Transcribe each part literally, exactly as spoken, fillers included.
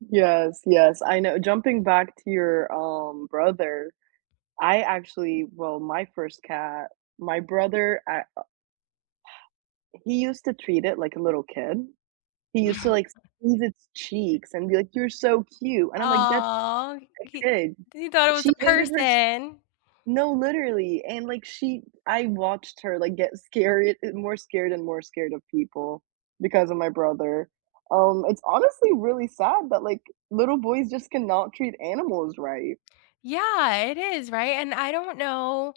Yes, yes, I know jumping back to your, um, brother. I, actually well, my first cat my brother I u He used to treat it like a little kid. He used to, like, squeeze its cheeks and be like, "You're so cute," and I'm like, "That Aw, a he kid." he thought it was She a hated her s person. No, literally and, like, she I watched her, like, get scared and more scared and more scared of people because of my brother. Um, it's honestly really sad that, like, little boys just cannot treat animals right. Yeah, it is, right? And I don't know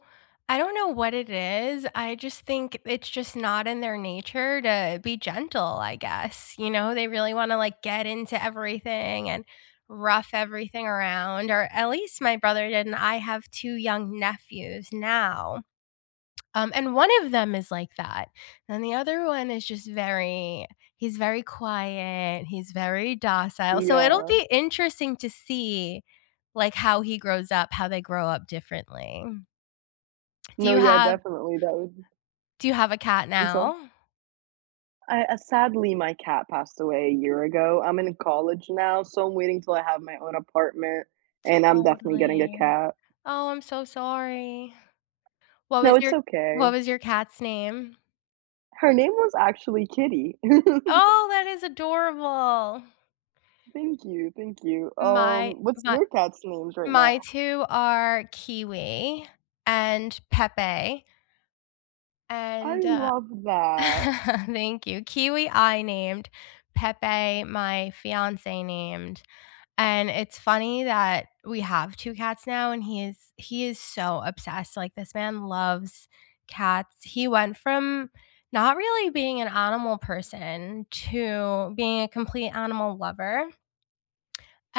I don't know what it is, I just think it's just not in their nature to be gentle, I guess, you know? They really wanna, like, get into everything and rough everything around, or, at least my brother did, and I have two young nephews now. Um, and one of them is like that, and the other one is just very he's very quiet, he's very docile, so it'll Yeah. be interesting to see, like, how he grows up, how they grow up differently. Do No, you yeah, have definitely. That would do you have a cat I'm sorry? now? I uh, sadly, my cat passed away a year ago, I'm in college now, so I'm waiting till I have my own apartment, and I'm definitely getting a Totally. cat. Oh, I'm so sorry. What No, was it's your okay. what was your cat's name? Her name was actually Kitty. Oh, that is adorable. Thank you, thank you. My Um, what's my your cats' names right my now? two are Kiwi and Pepe I and, uh love that. Thank you. Kiwi, I named. Pepe, my fiancé named. And it's funny that we have two cats now and he is he is so obsessed, like, this man loves cats. He went from not really being an animal person to being a complete animal lover.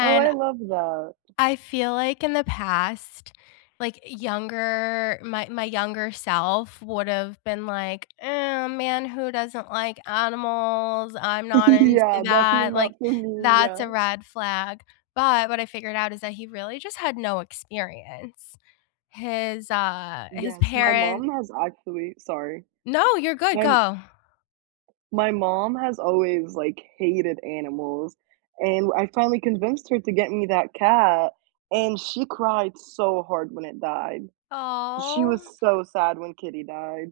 Oh, I I love that. I feel like in the past, like, younger my my younger self would've been like, "Oh, man, who doesn't like animals? I'm not into Yeah, definitely that, like, not for me, that's a yeah. red flag." But, what I figured out is that he really just had no experience. His, uh his Yes, my parent mom has actually Sorry. No, you're good, My m go. my mom has always, like, hated animals and I finally convinced her to get me that cat, and she cried so hard when it died. Aw. She was so sad when Kitty died.